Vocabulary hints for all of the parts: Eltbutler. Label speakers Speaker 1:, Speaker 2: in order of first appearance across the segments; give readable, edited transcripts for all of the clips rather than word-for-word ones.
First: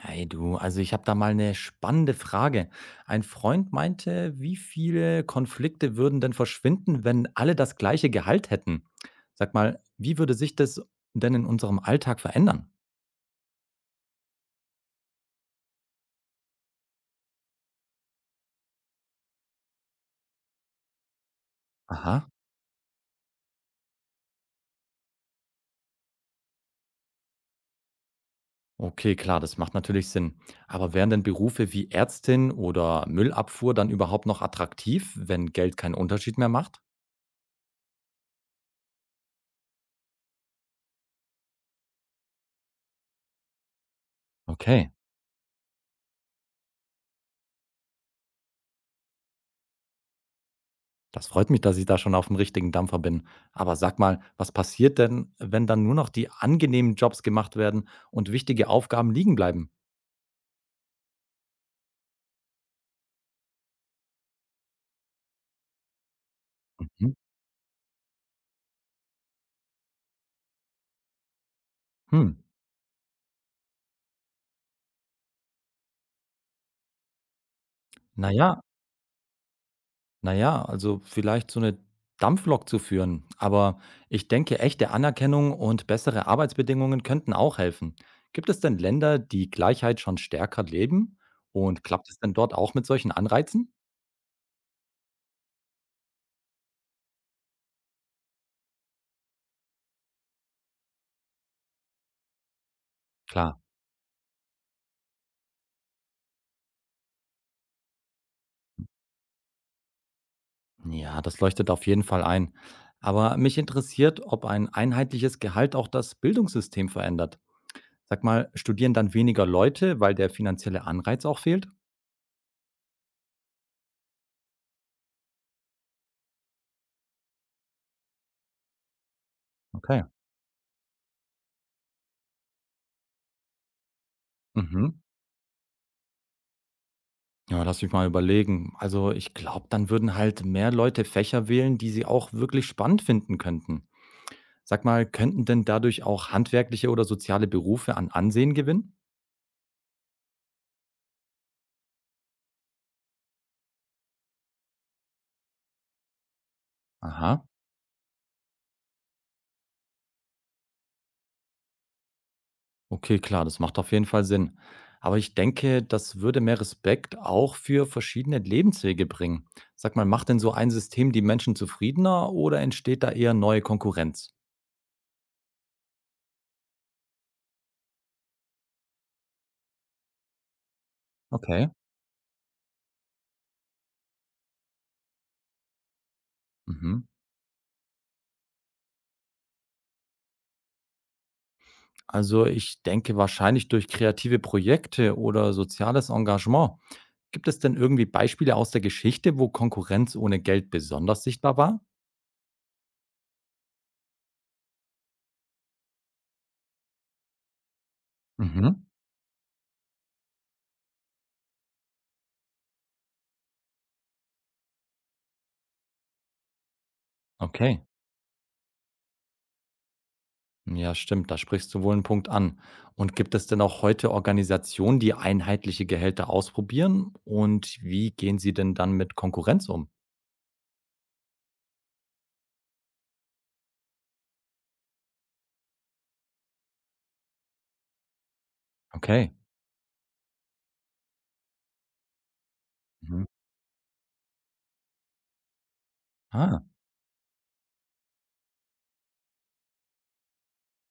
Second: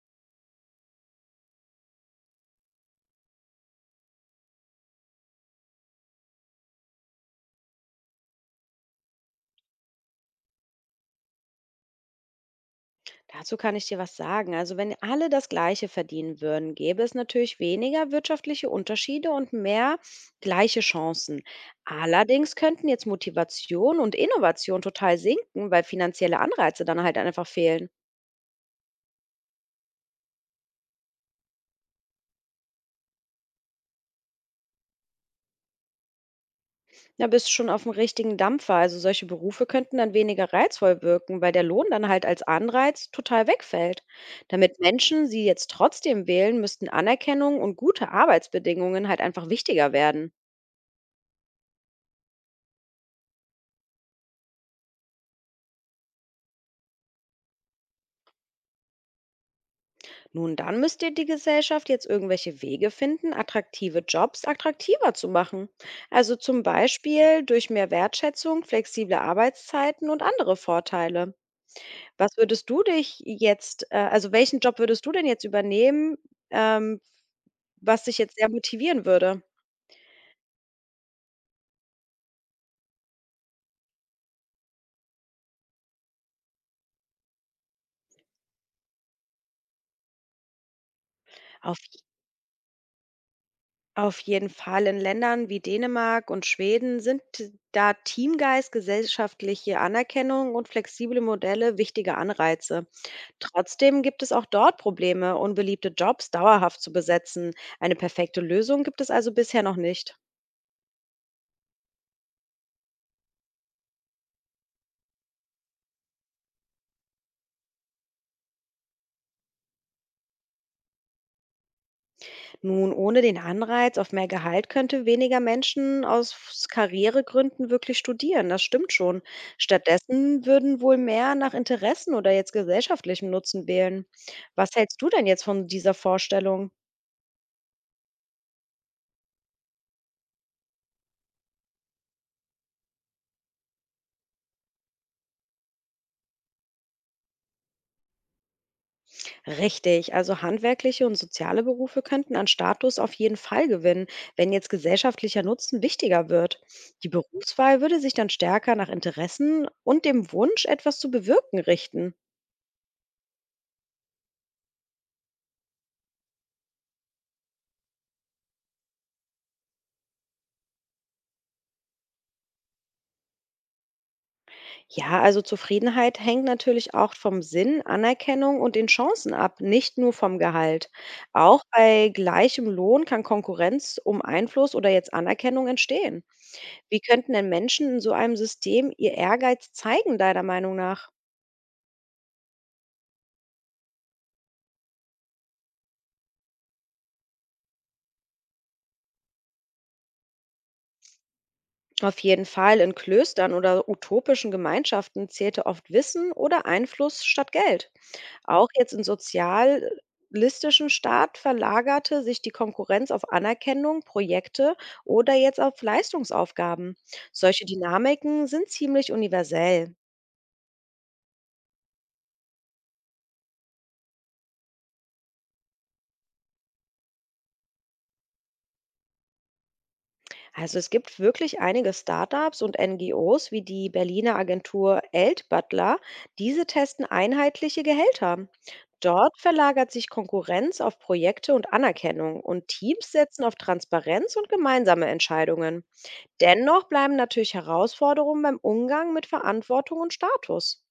Speaker 1: Hey du, also ich habe da mal eine spannende Frage. Ein Freund meinte, wie viele Konflikte würden denn verschwinden, wenn alle das gleiche Gehalt hätten? Sag mal, wie würde sich das denn in unserem Alltag verändern?
Speaker 2: Dazu kann ich dir was sagen. Also wenn alle das Gleiche verdienen würden, gäbe es natürlich weniger wirtschaftliche Unterschiede und mehr gleiche Chancen.
Speaker 1: Aha,
Speaker 2: Allerdings könnten jetzt Motivation und Innovation total sinken, weil finanzielle Anreize dann halt einfach fehlen.
Speaker 1: okay, klar, das macht natürlich Sinn. Aber wären denn Berufe wie Ärztin oder Müllabfuhr dann überhaupt noch attraktiv, wenn Geld keinen Unterschied mehr macht?
Speaker 2: Da bist du schon auf dem richtigen Dampfer. Also solche Berufe könnten dann weniger reizvoll wirken, weil der Lohn dann halt als Anreiz total wegfällt. Damit
Speaker 1: Okay.
Speaker 2: Menschen sie jetzt trotzdem wählen, müssten Anerkennung und gute Arbeitsbedingungen halt einfach wichtiger werden.
Speaker 1: Das freut mich, dass ich da schon auf dem richtigen Dampfer bin. Aber sag mal, was passiert denn, wenn dann nur noch die angenehmen Jobs gemacht werden und wichtige Aufgaben liegen bleiben?
Speaker 2: Nun, dann müsst ihr die Gesellschaft jetzt irgendwelche Wege finden, attraktive Jobs attraktiver zu machen. Also zum
Speaker 1: Mhm.
Speaker 2: Beispiel durch mehr Wertschätzung, flexible Arbeitszeiten und andere Vorteile.
Speaker 1: Hm.
Speaker 2: Was würdest du dich jetzt, also welchen Job würdest du denn jetzt übernehmen, ähm, was dich
Speaker 1: Na
Speaker 2: jetzt sehr
Speaker 1: ja,
Speaker 2: motivieren würde?
Speaker 1: na ja, also vielleicht so eine Dampflok zu führen. Aber ich denke, echte Anerkennung und bessere Arbeitsbedingungen könnten auch helfen. Gibt es denn Länder, die Gleichheit schon stärker leben?
Speaker 2: Auf,
Speaker 1: Und klappt es denn dort auch mit solchen Anreizen?
Speaker 2: auf jeden Fall in Ländern wie Dänemark und Schweden sind da Teamgeist, gesellschaftliche Anerkennung und flexible Modelle wichtige Anreize.
Speaker 1: Klar.
Speaker 2: Trotzdem gibt es auch dort Probleme, unbeliebte Jobs dauerhaft zu besetzen. Eine perfekte Lösung gibt es also bisher noch nicht.
Speaker 1: Ja, das leuchtet auf jeden Fall ein. Aber mich interessiert, ob ein einheitliches Gehalt auch das Bildungssystem verändert. Sag mal, studieren dann weniger Leute, weil der finanzielle Anreiz auch fehlt?
Speaker 2: Nun, ohne den Anreiz auf mehr Gehalt könnte weniger Menschen aus Karrieregründen wirklich studieren. Das stimmt schon.
Speaker 1: Okay.
Speaker 2: Stattdessen würden wohl mehr nach Interessen oder jetzt gesellschaftlichem Nutzen wählen. Was
Speaker 1: Mhm.
Speaker 2: hältst du denn jetzt von dieser Vorstellung?
Speaker 1: Ja, lass mich mal überlegen. Also ich glaube, dann würden halt mehr Leute Fächer wählen, die sie auch wirklich spannend finden könnten. Sag mal, könnten denn dadurch auch handwerkliche oder soziale Berufe an Ansehen gewinnen?
Speaker 2: Richtig, also handwerkliche und soziale Berufe könnten an Status auf jeden Fall gewinnen, wenn jetzt gesellschaftlicher Nutzen wichtiger wird. Die
Speaker 1: Aha.
Speaker 2: Berufswahl würde sich dann stärker nach Interessen und dem Wunsch, etwas zu bewirken, richten.
Speaker 1: Okay, klar, das macht auf jeden Fall Sinn. Aber ich denke, das würde mehr Respekt auch für verschiedene Lebenswege bringen. Sag mal, macht denn so ein System die Menschen zufriedener oder entsteht da eher neue Konkurrenz?
Speaker 2: Ja, also Zufriedenheit hängt natürlich auch vom Sinn, Anerkennung und den Chancen ab, nicht nur vom Gehalt. Auch
Speaker 1: Okay.
Speaker 2: bei gleichem Lohn kann Konkurrenz um Einfluss oder jetzt Anerkennung entstehen. Wie
Speaker 1: Mhm.
Speaker 2: könnten denn Menschen in so einem System ihr Ehrgeiz zeigen, deiner Meinung nach?
Speaker 1: Also ich denke wahrscheinlich durch kreative Projekte oder soziales Engagement. Gibt es denn irgendwie Beispiele aus der Geschichte, wo Konkurrenz ohne Geld besonders sichtbar war?
Speaker 2: Auf jeden Fall in Klöstern oder utopischen Gemeinschaften zählte oft Wissen oder Einfluss statt Geld. Auch
Speaker 1: Mhm.
Speaker 2: jetzt im sozialistischen Staat verlagerte sich die Konkurrenz auf Anerkennung, Projekte oder jetzt auf Leistungsaufgaben. Solche
Speaker 1: Okay.
Speaker 2: Dynamiken sind ziemlich universell.
Speaker 1: Ja, stimmt, da sprichst du wohl einen Punkt an. Und gibt es denn auch heute Organisationen, die einheitliche Gehälter ausprobieren und wie gehen sie denn dann mit Konkurrenz um?
Speaker 2: Also es gibt wirklich einige Startups und NGOs wie die Berliner Agentur Eltbutler. Diese testen einheitliche Gehälter. Dort
Speaker 1: Okay.
Speaker 2: verlagert sich Konkurrenz auf Projekte und Anerkennung und Teams
Speaker 1: Mhm.
Speaker 2: setzen auf Transparenz und gemeinsame Entscheidungen.
Speaker 1: Ah,
Speaker 2: Dennoch bleiben natürlich Herausforderungen beim Umgang mit Verantwortung und Status.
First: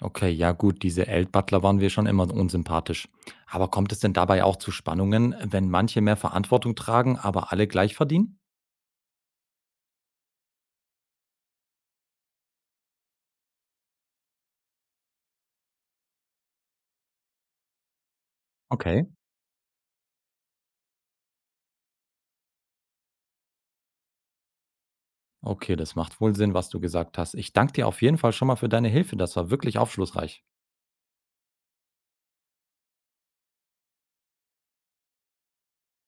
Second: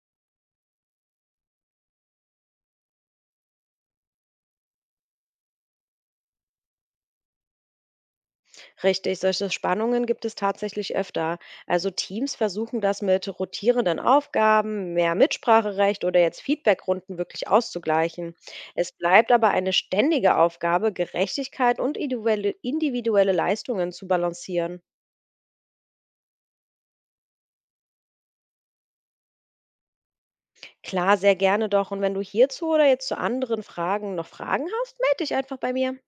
Speaker 1: okay, ja gut, diese Eltbutler waren wir schon immer unsympathisch. Aber kommt es denn dabei auch zu Spannungen, wenn manche mehr Verantwortung tragen, aber alle gleich verdienen?
Speaker 2: Richtig, solche Spannungen gibt es tatsächlich öfter. Also Teams versuchen das mit rotierenden Aufgaben, mehr Mitspracherecht oder jetzt Feedbackrunden wirklich auszugleichen. Es
Speaker 1: Okay.
Speaker 2: bleibt aber eine ständige Aufgabe, Gerechtigkeit und individuelle Leistungen zu balancieren.
Speaker 1: Okay, das macht wohl Sinn, was du gesagt hast. Ich danke dir auf jeden Fall schon mal für deine Hilfe. Das war wirklich aufschlussreich.
Speaker 2: Klar, sehr gerne doch. Und wenn du hierzu oder jetzt zu anderen Fragen noch Fragen hast, melde dich einfach bei mir.